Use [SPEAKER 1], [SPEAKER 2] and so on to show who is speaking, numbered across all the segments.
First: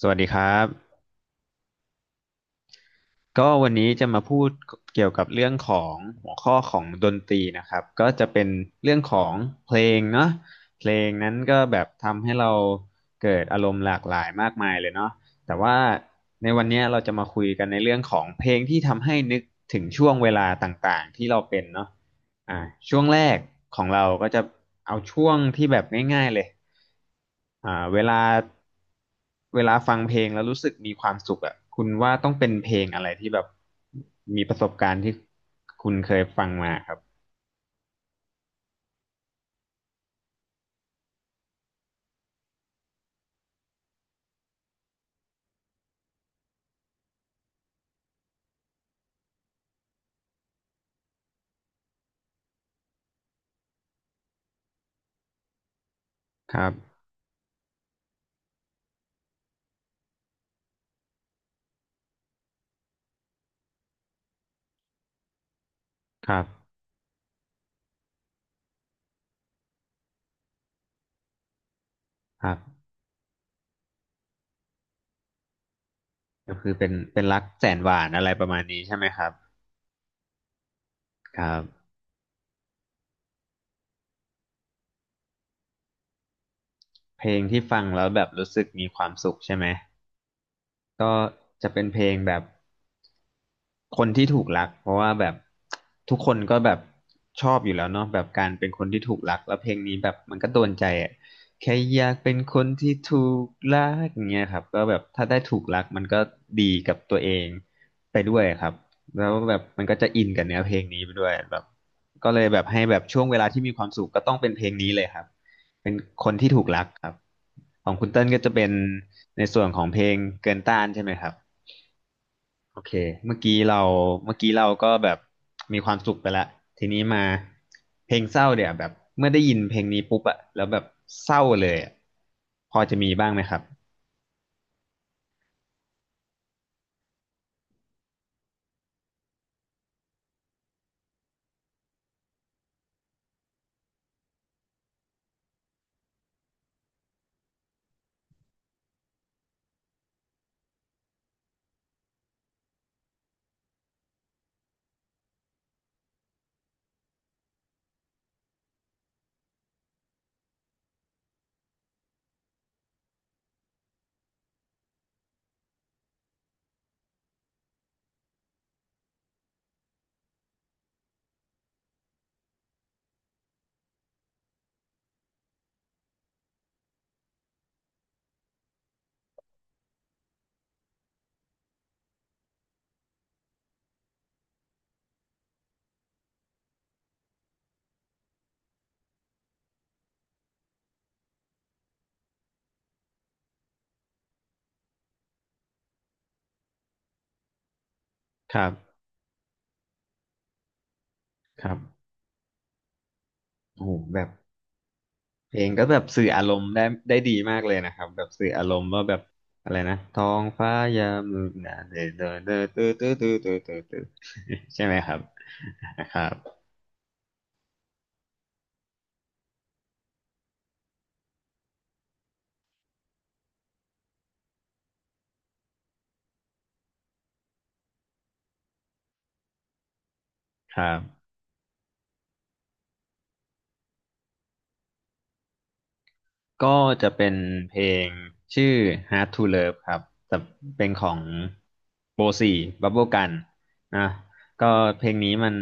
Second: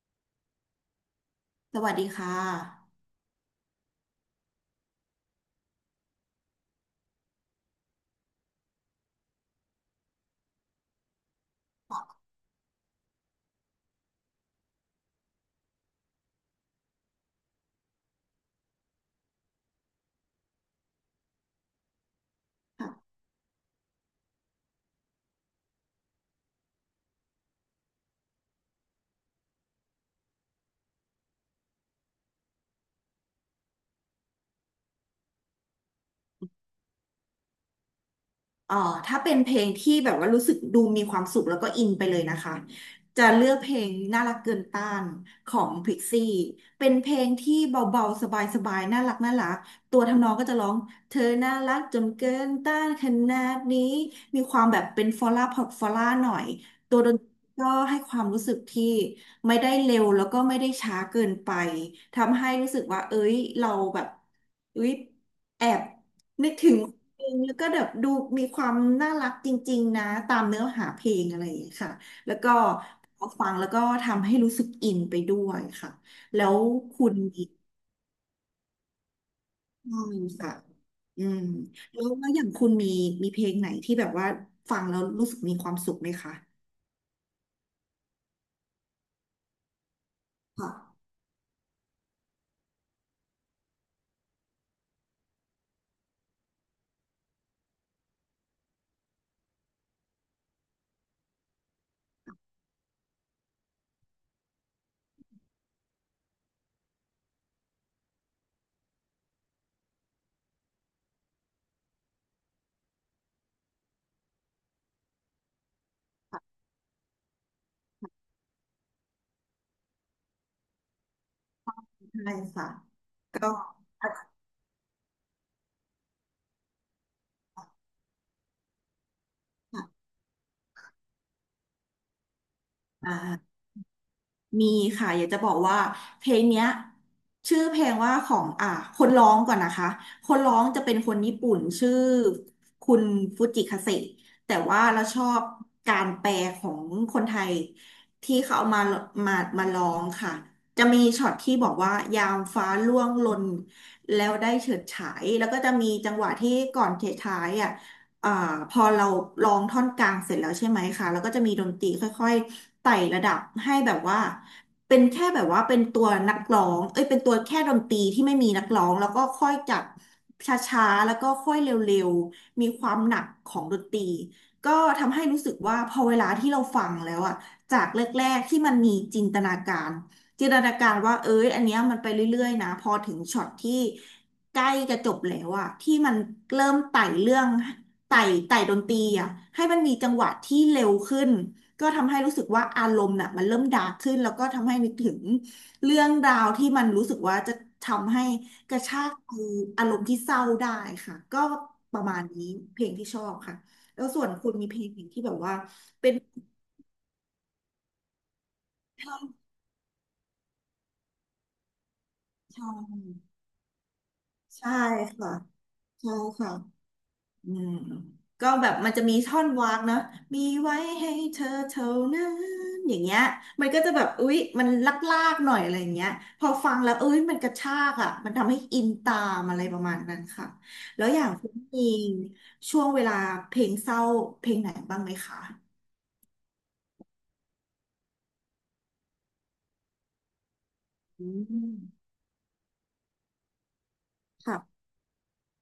[SPEAKER 1] สวัสดีครับ
[SPEAKER 2] สวัสดีค่ะ
[SPEAKER 1] ก็วันนี้จะมาพูดเกี่ยวกับเรื่องของหัวข้อของดนตรีนะครับก็จะเป็นเรื่องของเพลงเนาะเพลงนั้นก็แบบทำให้เราเกิดอารมณ์หลากหลายมากมายเลยเนาะแต่ว่าในวันเนี้ยเราจะมาคุยกันในเรื่องของเพลงที่ทำให้นึกถึงช่วงเวลาต่างๆที่เราเป็นเนาะ อ่าช่วง
[SPEAKER 2] ค่ะ
[SPEAKER 1] แรกของเราก็จะเอาช่วงที่แบบง่ายๆเลยอ่าเวลาเวลาฟังเพลงแล้วรู้สึกมีความสุขอ่ะคุณว่าต้องเป็นเพลงอะไรที่แบบมีประสบการณ์ที่คุณเคยฟังมาครับ
[SPEAKER 2] เอ่อถ้าเป็นเพลงที่แบบว่ารู้สึกดูมีความสุขแล้วก็อินไปเลยนะคะจะเลือกเพลงน่ารักเกินต้านของพิกซี่เป็นเพลงที่เบาๆสบายๆน่ารักน่ารักตัวทำนองก็จะร้องเธอน่ารักจนเกินต้านขนาดนี้มีความแบบเป็นฟอลล่าพอร์ตฟอลล่าหน่อย
[SPEAKER 1] ครั
[SPEAKER 2] ตั
[SPEAKER 1] บ
[SPEAKER 2] วดนตรีก็ให้ความรู้สึกที่ไม่ได้เร็วแล้วก็ไม่ได้ช้าเกินไปทำให้รู้สึกว่าเอ้ยเราแบบเอ้ยแอบ
[SPEAKER 1] ครั
[SPEAKER 2] นึกถึ
[SPEAKER 1] บ
[SPEAKER 2] งเพลงแล้วก็แบบดูมีความน่ารักจริงๆนะตามเนื้อหาเพลงอะไรอย่างเงี้ยค่ะแล้ว
[SPEAKER 1] ค
[SPEAKER 2] ก็
[SPEAKER 1] รับ
[SPEAKER 2] พอฟังแล้วก็ทำให้รู้สึกอินไปด้วยค่ะแล้
[SPEAKER 1] ก็
[SPEAKER 2] ว
[SPEAKER 1] คือเป็น
[SPEAKER 2] คุณ
[SPEAKER 1] เป็นรั
[SPEAKER 2] มี
[SPEAKER 1] กแสนหวานอะไรประมาณนี้ใช่ไหมครับ
[SPEAKER 2] ใช่ค่ะอื
[SPEAKER 1] ค
[SPEAKER 2] ม
[SPEAKER 1] รับ
[SPEAKER 2] แล้วอย่างคุณมีมีเพลงไหนที่แบบว่าฟังแล้วรู้สึกมีความสุขไหมคะ
[SPEAKER 1] เพลงที่ฟังแล้วแบบรู้สึกมีความสุขใช่ไหม
[SPEAKER 2] ค่ะ
[SPEAKER 1] ก็จะเป็นเพลงแบบ คนที่ถูกรักเพราะว่าแบบทุกคนก็แบบชอบอยู่แล้วเนาะแบบการเป็นคนที่ถูกรักแล้วเพลงนี้แบบมันก็โดนใจอ่ะแค่อยากเป็นคนที่ถูกรักอย่างเงี้ยครับก็แบบถ้าได้ถูกรักมันก็ดีกับตัวเองไปด้วยครับแล้วแบบมันก็จะอินกับเนื้อเพลงนี้ไปด้วยแบบก็เลยแบบให้แบบช่วงเวลาที่มีความสุขก็ต้องเป็นเพลงนี้เลยครับเป็นคนที่ถูกรักครับของคุณเติ้ลก็จะเป็นในส่วนของเพลงเกินต้านใช่ไหมครับ
[SPEAKER 2] ใช่ค่ะ
[SPEAKER 1] โอเคเมื่อ
[SPEAKER 2] ก็
[SPEAKER 1] กี้เราเมื่อกี้เราก็แบบมีความสุขไปแล้ว ทีนี้มาเพลงเศร้าเดี๋ยวแบบเมื่อได้ยินเพลง
[SPEAKER 2] ค่ะ
[SPEAKER 1] นี้ปุ๊บอะแล้วแบบเศร้าเลยอะพอจะ
[SPEAKER 2] อ
[SPEAKER 1] มีบ้างไหมค
[SPEAKER 2] ่า
[SPEAKER 1] รับ
[SPEAKER 2] มีค่ะอยากจะบอกว่าเพลงเนี้ยชื่อเพลงว่าของคนร้องก่อนนะคะคนร้องจะเป็นคนญี่ปุ่นชื่อคุณฟูจิคาเซะแต่ว่าเราชอบการแปลของคนไทยที่เขาเอามามามาร้องค่ะจะมีช็อตที่บอกว่ายามฟ้าร่วงหล่นแล้วได้เฉิดฉายแล้วก็จะมีจังหวะที่ก่อนเฉิดฉายอ่ะ อ่าพอเราร้องท่อนกลางเสร็จแล้วใช่ไหมคะแล้วก็จะมีดนตรีค่อยๆไต่ระดับให้แบบว่าเป็นแค่แบบว่าเป็นตัวนักร้องเอ้ยเป็นตัวแค่ดนตรีที่ไม่มีนักร้องแล้วก็ค่อยจากช้าๆแล้วก็ค่อยเร็วๆมีความหนักของดนตรีก็ทำให้รู้สึกว่าพอเวลาที่เราฟังแล้วอะจากแรกๆที่มันมีจินตนาการ จินตนาการว่าเอ้ยอันเนี้ยมันไปเรื่อยๆนะพอถึงช็อตที่ใกล้จะจบแล้วอะที่มันเริ่มไต่เรื่องไต่ไต่ดนตรีอะให้มันมีจังหวะที่เร็วขึ้นก็ทำให้รู้สึกว่าอารมณ์น่ะมันเริ่มดาร์กขึ้นแล้วก็ทำให้นึกถึงเรื่องราวที่มันรู้สึกว่าจะทำให้
[SPEAKER 1] ครั
[SPEAKER 2] กระชา
[SPEAKER 1] บ
[SPEAKER 2] กคืออารมณ์ที่เศร้าได้ค่ะก็
[SPEAKER 1] ครั
[SPEAKER 2] ประ
[SPEAKER 1] บ
[SPEAKER 2] มาณนี้เพลงที่ชอบค่ะ
[SPEAKER 1] โอ้โห
[SPEAKER 2] แล้ว
[SPEAKER 1] แบ
[SPEAKER 2] ส่ว
[SPEAKER 1] บ
[SPEAKER 2] นคุณมีเพลงไหนที่แบบว่า
[SPEAKER 1] เพลงก็แบบ
[SPEAKER 2] เป็น
[SPEAKER 1] สื่ออารมณ์ได้ดีมากเลยนะครับแบบสื่ออารมณ์ว่าแบบอะไรนะท้องฟ้ายามมืดหนาเดอเดอเดอ
[SPEAKER 2] ชอ
[SPEAKER 1] ตื้
[SPEAKER 2] บ
[SPEAKER 1] อตื้อตื้อตื้อตื้อตื้อ
[SPEAKER 2] ใช่
[SPEAKER 1] ใช่ไหมครับ
[SPEAKER 2] ค่ะใช่
[SPEAKER 1] ครั
[SPEAKER 2] ค่ะ
[SPEAKER 1] บ
[SPEAKER 2] อืมก็แบบมันจะมีท่อนวากเนาะมีไว้ให้เธอเท่านั้นอย่างเงี้ยมันก็จะแบบอุ๊ยมันลากๆหน่อยอะไรอย่างเงี้ยพอฟังแล้วเอ้ยมันกระชากอ่ะมันทำให้อินตามอะไรประมาณนั้นค่ะ
[SPEAKER 1] ครับ
[SPEAKER 2] แล้วอย่างคุณเองช่วงเวลาเพลงเศร้าเพลงไหนบ้างไหมคะ
[SPEAKER 1] ก็จะเป็นเพลงชื่อ Hard to Love ครับแต่เป็นของ
[SPEAKER 2] อืม
[SPEAKER 1] โบสี่บับเบิลกันนะก็
[SPEAKER 2] ค่ะ
[SPEAKER 1] เพลงนี้มัน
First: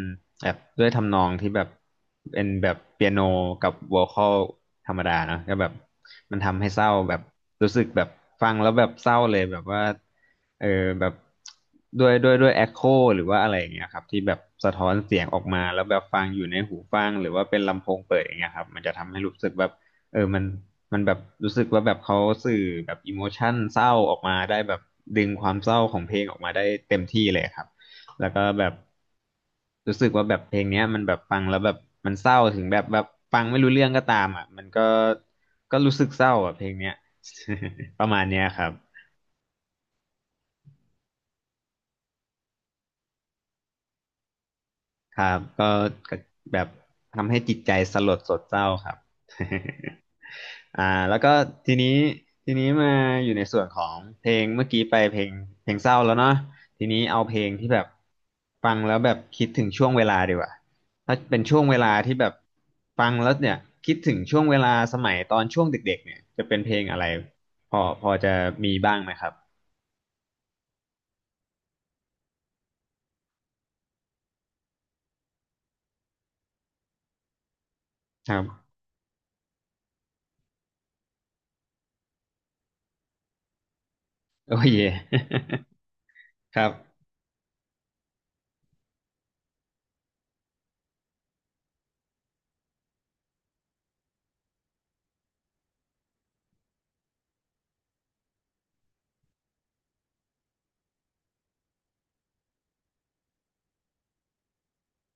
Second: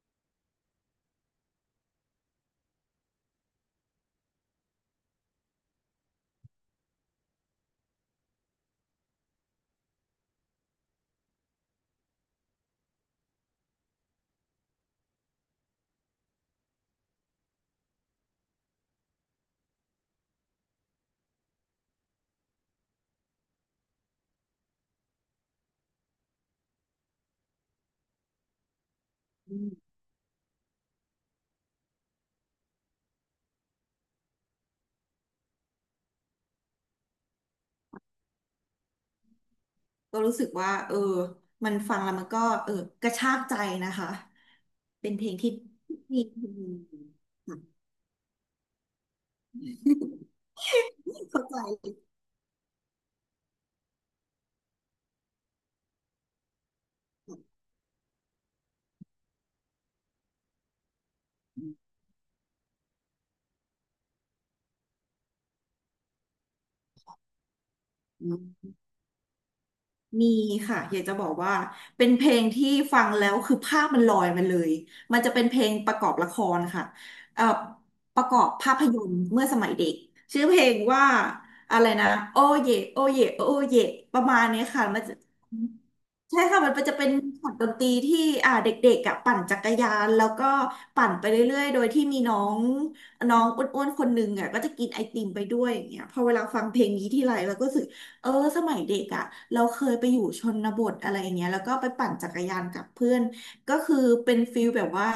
[SPEAKER 1] แบบด้วยทำนองที่แบบเป็นแบบเปียโนกับวอคอลธรรมดาเนอะก็แบบมันทำให้เศร้าแบบรู้สึกแบบฟังแล้วแบบเศร้าเลยแบบว่าเออแบบด้วยแอคโคหรือว่าอะไรอย่างเงี้ยครับที่แบบสะท้อนเสียงออกมาแล้วแบบฟังอยู่ในหูฟังหรือว่าเป็นลำโพงเปิดอย่างเงี้ยครับมันจะทำให้รู้สึกแบบเออมัน มันแบบรู้สึกว่าแบบเขาสื่อแบบอิโมชันเศร้าออกมาได้แบบดึงความเศร้าของเพลงออกมาได้เต็มที่เลยครับแล้วก็แบบ
[SPEAKER 2] อืม
[SPEAKER 1] รู้สึกว่าแบบเพลงเนี้ยมันแบบฟังแล้วแบบมันเศร้าถึงแบบฟังไม่รู้เรื่องก็ตามอ่ะมันก็รู้สึกเศร้าอ่ะเพลงเนี้ย ประมาณเนี้ยครับ
[SPEAKER 2] ก็รู้สึกว่าเออมันฟังแล้วมันก็เออกระชากใจนะคะเป็น
[SPEAKER 1] ค
[SPEAKER 2] เพล
[SPEAKER 1] รั
[SPEAKER 2] ง
[SPEAKER 1] บ
[SPEAKER 2] ที่
[SPEAKER 1] ก็
[SPEAKER 2] มี
[SPEAKER 1] แบบทำให้จิตใจ สลดสดเศร้าครับ อ่าแล้วก็
[SPEAKER 2] เข้าใจ
[SPEAKER 1] ทีนี้ทีนี้มาอยู่ในส่วนของเพลงเมื่อกี้ไปเพลงเศร้าแล้วเนาะทีนี้เอาเพลงที่แบบฟังแล้วแบบคิดถึงช่วงเวลาดีกว่าถ้าเป็นช่วงเวลาที่แบบฟังแล้วเนี่ยคิดถึงช่วงเวลาสมัยตอนช่วงเด็กๆเนี่ยจะเป็นเพลงอะไรพอ
[SPEAKER 2] อื
[SPEAKER 1] จะ
[SPEAKER 2] ม
[SPEAKER 1] มีบ้างไหมครับ
[SPEAKER 2] มีค่ะอยากจะบอกว่าเป็นเพลงที่ฟังแล้วคือภาพมันลอยมาเลยมันจะเป็นเพลงประกอบละครค่ะเอ่อประ
[SPEAKER 1] ค
[SPEAKER 2] ก
[SPEAKER 1] รั
[SPEAKER 2] อบภา
[SPEAKER 1] บ
[SPEAKER 2] พยนตร์เมื่อสมัยเด็กชื่อเพลงว่าอะไรนะโอเยโอเยโอเยประมาณ
[SPEAKER 1] โอ
[SPEAKER 2] เนี้ย
[SPEAKER 1] เค
[SPEAKER 2] ค่ะมันจะ ใช่
[SPEAKER 1] ค
[SPEAKER 2] ค่ะ
[SPEAKER 1] รั
[SPEAKER 2] มั
[SPEAKER 1] บ
[SPEAKER 2] นจะเป็นช็อตดนตรีที่เด็กๆอ่ะปั่นจักรยานแล้วก็ปั่นไปเรื่อยๆโดยที่มีน้องน้องอ้วนๆคนหนึ่งอ่ะก็จะกินไอติมไปด้วยอย่างเงี้ยพอเวลาฟังเพลงนี้ทีไรเราก็รู้สึกเออสมัยเด็กอ่ะเราเคยไปอยู่ชนบทอะไรอย่างเงี้ยแล้วก็ไปปั่นจักรยานกับเพื่อนก็คือเป็นฟิลแบบว่า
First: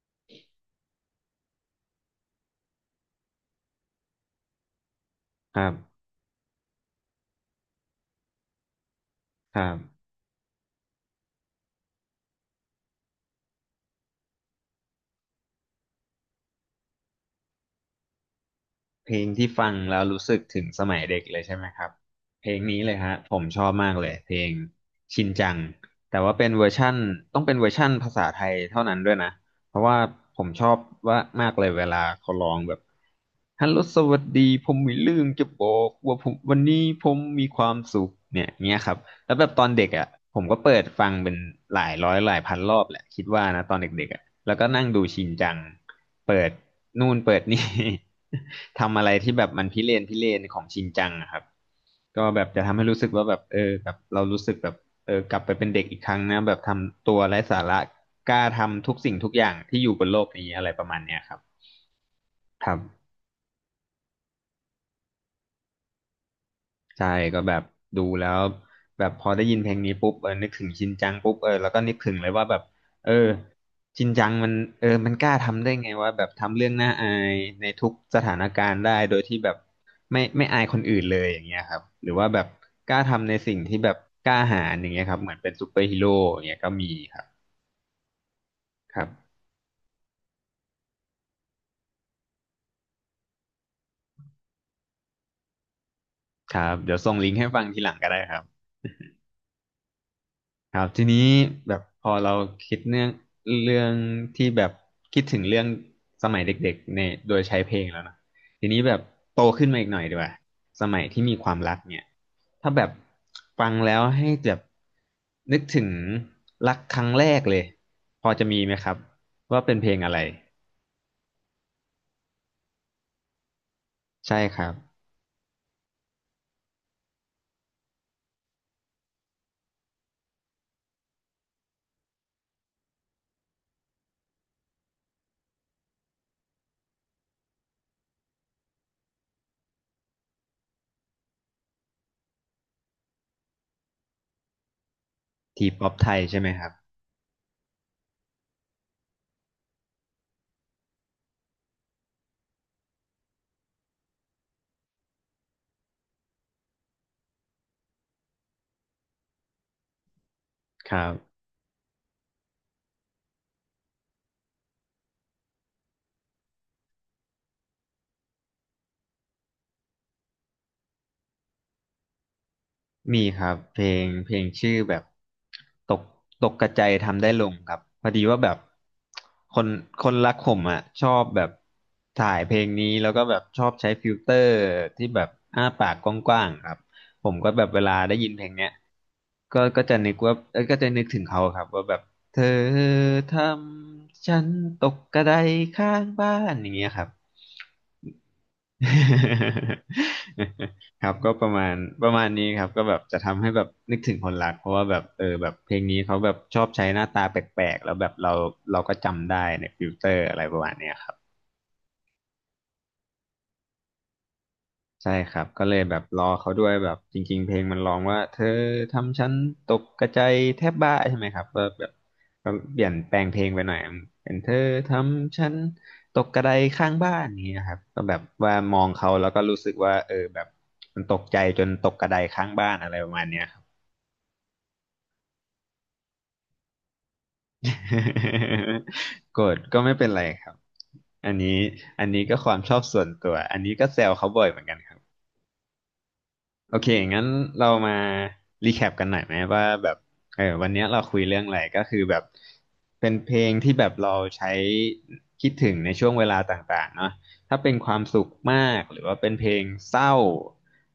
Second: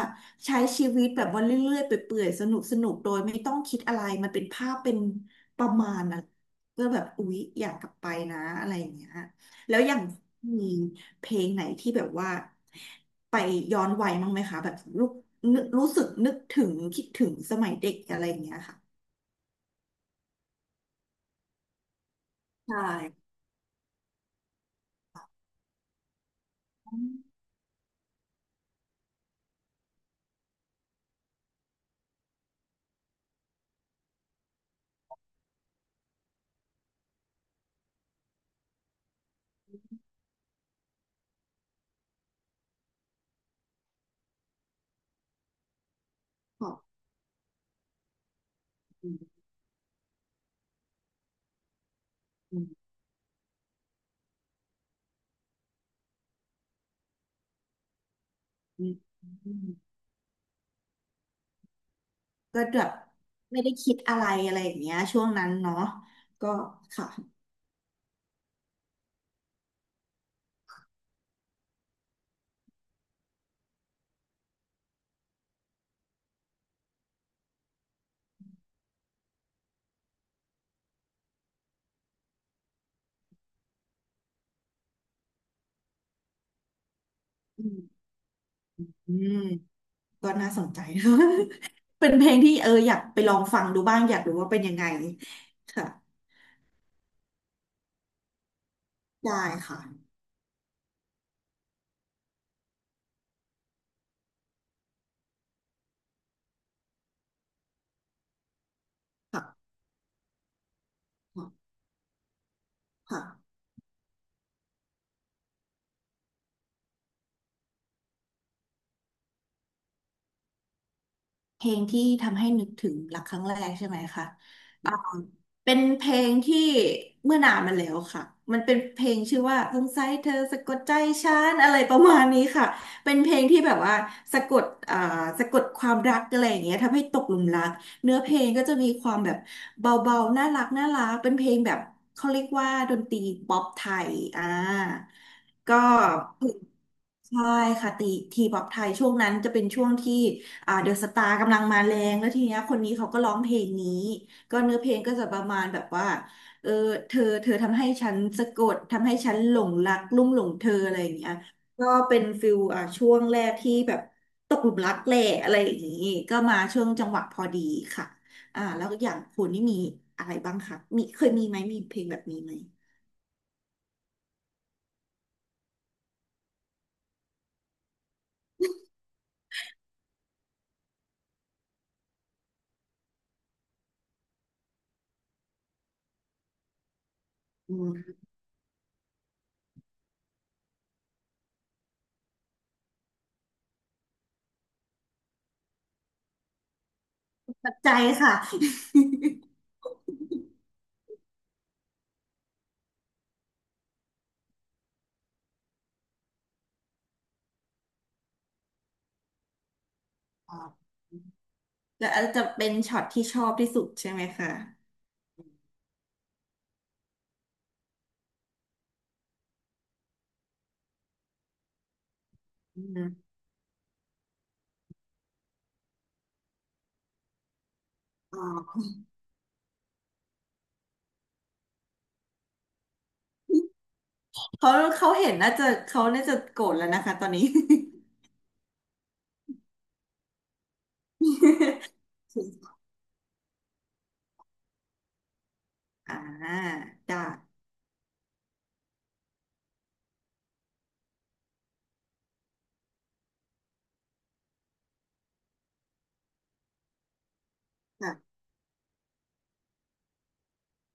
[SPEAKER 2] ใช้ชีวิตแบบว่าเรื่อยๆไปเปื่อยๆสนุกสนุกโดยไม่ต้องคิดอะไรมันเป็นภาพเป็น
[SPEAKER 1] ค
[SPEAKER 2] ป
[SPEAKER 1] รั
[SPEAKER 2] ระมา
[SPEAKER 1] บ
[SPEAKER 2] ณนะก็แบบอุ๊ยอยากกลับไปนะอะไรอย่างเงี้ย
[SPEAKER 1] ครั
[SPEAKER 2] แล้วอย่าง
[SPEAKER 1] บ
[SPEAKER 2] มีเพลงไหนที่แบบว่าไปย้อนวัยมั้างไหมคะแบบรู้นึกรู้สึกนึกถึงคิดถึงสมัยเด็กอะไรอย่างเงี้ยค่ะ
[SPEAKER 1] เพลงที่ฟังแล้วรู้สึกถึงสมัยเด็กเลยใช่ไหมครับเพลง
[SPEAKER 2] ใช่
[SPEAKER 1] นี้เลยฮะผมชอบมากเลยเพลงชินจังแต่ว่าเป็นเวอร์ชั่นต้องเป็นเวอร์ชั่นภาษาไทยเท่านั้นด้วยนะเพราะว่าผมชอบว่ามากเลยเวลาเขาร้องแบบฮัลโหลสวัสดีผมมีเรื่องจะบอกว่าผมวันนี้ผมมีความสุขเนี่ยเงี้ยครับแล้วแบบตอนเด็กอ่ะผมก็เปิดฟังเป็นหลายร้อยหลายพันรอบแหละคิดว่านะตอนเด็กๆอ่ะแล้วก็นั่งดูชินจัง เปิด
[SPEAKER 2] ขอบ
[SPEAKER 1] นู่นเปิดนี่ ทำอะ
[SPEAKER 2] คุ
[SPEAKER 1] ไรที่แบ
[SPEAKER 2] ณ
[SPEAKER 1] บมันพิเรนของชินจังอะครับก็แบบ
[SPEAKER 2] อื
[SPEAKER 1] จะทำให้
[SPEAKER 2] ม
[SPEAKER 1] รู้สึกว่าแบบเออแบบเรารู้สึกแบบเออกลับไปเป็นเด็กอีกครั้งนะแบบทำตัวไร้สาระกล้า
[SPEAKER 2] อื
[SPEAKER 1] ทำทุ
[SPEAKER 2] ม
[SPEAKER 1] กสิ่งทุกอย่า
[SPEAKER 2] อื
[SPEAKER 1] งที่อยู่
[SPEAKER 2] ม
[SPEAKER 1] บนโลกนี้อะไรประมาณเนี้ยครับ
[SPEAKER 2] ก็
[SPEAKER 1] ครั
[SPEAKER 2] แบบ
[SPEAKER 1] บ
[SPEAKER 2] ไม่ได้คิดอะไรอะไรอย่างเงี้ยช่วงนั้นเนาะก็
[SPEAKER 1] ใช่
[SPEAKER 2] ค่ะ
[SPEAKER 1] ก็แบบดูแล้วแบบพอได้ยินเพลงนี้ปุ๊บนึกถึงชินจังปุ๊บแล้วก็นึกถึงเลยว่าแบบเออชินจังมันมันกล้าทำได้ไงว่าแบบทำเรื่องน่าอายในทุกสถานการณ์ได้โดยที่แบบไม่อายคนอื่นเลยอย่างเงี้ยครับหรือว่าแบบกล้าทำในสิ่งที่แบบกล้าหาญอย่างเงี้ยครับเหมือนเป็นซูเปอร์ฮีโร่อย่างเงี้ยก็มีครับ
[SPEAKER 2] อืม
[SPEAKER 1] ครั
[SPEAKER 2] อืม
[SPEAKER 1] บ
[SPEAKER 2] ก็น่าสนใจ เป็นเพลงที่เอออยากไปลองฟังดูบ้างอยากรู้ว่าเป็นยังไงค่ะ
[SPEAKER 1] ครับเดี๋ยวส่งลิงก์ให้ฟังทีหลังก็ได้ครับ
[SPEAKER 2] ได้ค่ะ
[SPEAKER 1] ครับทีนี้แบบพอเราคิดเรื่องเรื่องที่แบบคิดถึงเรื่องสมัยเด็กๆเนี่ยโดยใช้เพลงแล้วนะทีนี้แบบโตขึ้น
[SPEAKER 2] ค่ะ
[SPEAKER 1] มาอีกหน่อยดีกว่าสมัยที่มีความรักเนี่ยถ้าแบบ
[SPEAKER 2] ค่ะ
[SPEAKER 1] ฟังแล้วให้แบบนึกถึงรักครั้งแรกเลยพอจะมีไหมครับว่าเป็นเพลงอะไร
[SPEAKER 2] เพลงที่ทำให้นึกถึงรักครั้งแรกใช่ไหมคะ
[SPEAKER 1] ใช่ครับ
[SPEAKER 2] เป็นเพลงที่เมื่อนานมาแล้วค่ะมันเป็นเพลงชื่อว่าสงสัยเธอสะกดใจฉันอะไรประมาณนี้ค่ะเป็นเพลงที่แบบว่าสะกดอ่าสะกดความรักอะไรอย่างเงี้ยทำให้ตกหลุมรักเนื้อเพลงก็จะมีความแบบเบาๆน่ารักน่ารักเป็นเพลงแบบเขาเรียกว่าดนตรีป๊อปไทย
[SPEAKER 1] ที
[SPEAKER 2] ก็
[SPEAKER 1] ป๊อปไทยใช่ไหมครับ
[SPEAKER 2] ใช่ค่ะตีทีป๊อปไทยช่วงนั้นจะเป็นช่วงที่เดอะสตาร์กำลังมาแรงแล้วทีเนี้ยคนนี้เขาก็ร้องเพลงนี้ ก็เนื้อเพลงก็จะประมาณแบบว่าเออเธอทำให้ฉันสะกดทำให้ฉันหลงรักลุ่มหลงเธอ
[SPEAKER 1] ค
[SPEAKER 2] อะไร
[SPEAKER 1] รั
[SPEAKER 2] อย่างเงี้ย
[SPEAKER 1] บ
[SPEAKER 2] ก็เป็นฟิลอ่ะช่วงแรกที่แบบตกหลุมรักแหละอะไรอย่างงี้ก็มาช่วงจังหวะพอดีค่ะอ่าแล้วก็อย่างคุณนี่มีอะไรบ้างคะมีเคยมีไหมมีเพลงแบบนี้ไหม
[SPEAKER 1] มีครับเพลงชื่อแบบตกกระจายทำได้ลงครับพอดีว่าแบบคนรักผมอ่ะชอบแบบถ่ายเพลงนี้แล้วก็แบบชอบใช้ฟิลเตอร์ที่แบบอ้าปากกว้างๆครับผมก็แบบ
[SPEAKER 2] อื
[SPEAKER 1] เวลาได้
[SPEAKER 2] ม
[SPEAKER 1] ยินเพลงเนี้ยก็จะนึกว่าเอ้ยก็จะนึกถึงเขาครับว่าแบบเธอทำฉันตกกระไดข้างบ้านอย่างเงี้ยครับ
[SPEAKER 2] ปัจจัยค่ะ
[SPEAKER 1] ครับก็ประมาณนี้ครับก็แบบจะทำให้แบบนึกถึงคนรักเพราะว่าแบบแบบเพลงนี้เขาแบบชอบใช้หน้าตาแปลกๆแล้วแบบเราก็จำได้ในฟิลเตอร์อะไรป
[SPEAKER 2] อ๋อ
[SPEAKER 1] ระมาณเนี้ยครับ
[SPEAKER 2] แล้วอาจจะเป็นช็อตที่ชอบที่สุดใช่ไหมคะ
[SPEAKER 1] ใช่ครับก็เลยแบบรอเขาด้วยแบบจริงๆเพลงมันร้องว่าเธอทำฉันตกกระจายแทบบ้าใช่ไหมครับก็แบบก็เป
[SPEAKER 2] อื
[SPEAKER 1] ลี่ยนแปลง
[SPEAKER 2] ม
[SPEAKER 1] เพลงไปหน่อยเป็นเธอทำฉันตกกระไดข้างบ้านนี้ยครับก็แบบ
[SPEAKER 2] อ๋
[SPEAKER 1] ว่าม
[SPEAKER 2] อ
[SPEAKER 1] องเขาแล้วก็รู้สึกว่าแบบมันตกใจจนตกกระไดข้างบ้านอะไรประมาณเนี้ยครับ
[SPEAKER 2] เขาเขาเห็นน่าจะเขาน่าจะโกรธแล้วนะคะตอนนี้
[SPEAKER 1] โกรธก็ไม่เป็นไรครับอันนี้ก็ความ ชอบส่วนตัวอันนี้ก็แซวเขาบ่อยเหมือนกันครับ
[SPEAKER 2] อ่า
[SPEAKER 1] โอเค
[SPEAKER 2] จ้า
[SPEAKER 1] งั้นเรามารีแคปกันหน่อยไหมว่าแบบวันเนี้ยเราคุยเรื่องอะไรก็คือแบบเป็นเพลงที่แบบเราใช้คิดถึงในช่วงเวลาต่างๆเนาะถ้าเป็นความ
[SPEAKER 2] ค่ะ
[SPEAKER 1] สุขมากหรือว่าเป็นเพลงเศร้า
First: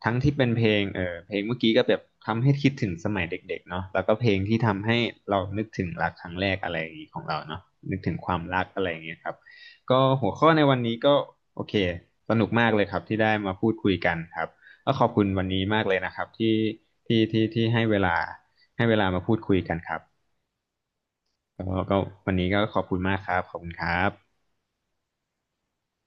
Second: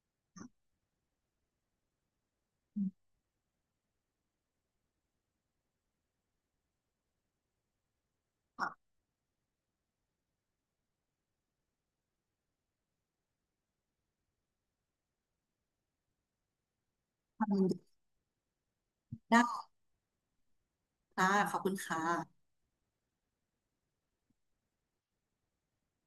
[SPEAKER 1] ทั้งที่เป็นเพลงเพลงเมื่อกี้ก็แบบทำให้คิดถึงสมัยเด็กๆเนาะแล้วก็เพลงที่ทำให้เรานึกถึงรักครั้งแรกอะไรอย่างงี้ของเราเนาะนึกถึงความรักอะ
[SPEAKER 2] อ่ะ
[SPEAKER 1] ไรอย่างเงี้ยครับก็หัวข้อในวันนี้ก็โอเคสนุกมากเลยครับที่ได้มาพูดคุยกันครับ ก็ขอบคุณวันนี้มากเลยนะครับที่ที่ที่
[SPEAKER 2] ท
[SPEAKER 1] ที่ให้เวลามา
[SPEAKER 2] ำ
[SPEAKER 1] พูด
[SPEAKER 2] ได้
[SPEAKER 1] คุยกันครับ
[SPEAKER 2] ค่ะขอบคุณ
[SPEAKER 1] ก็
[SPEAKER 2] ค
[SPEAKER 1] ก็วัน
[SPEAKER 2] ่ะ
[SPEAKER 1] นี้ก็ขอบคุณมากครับขอบคุณครับ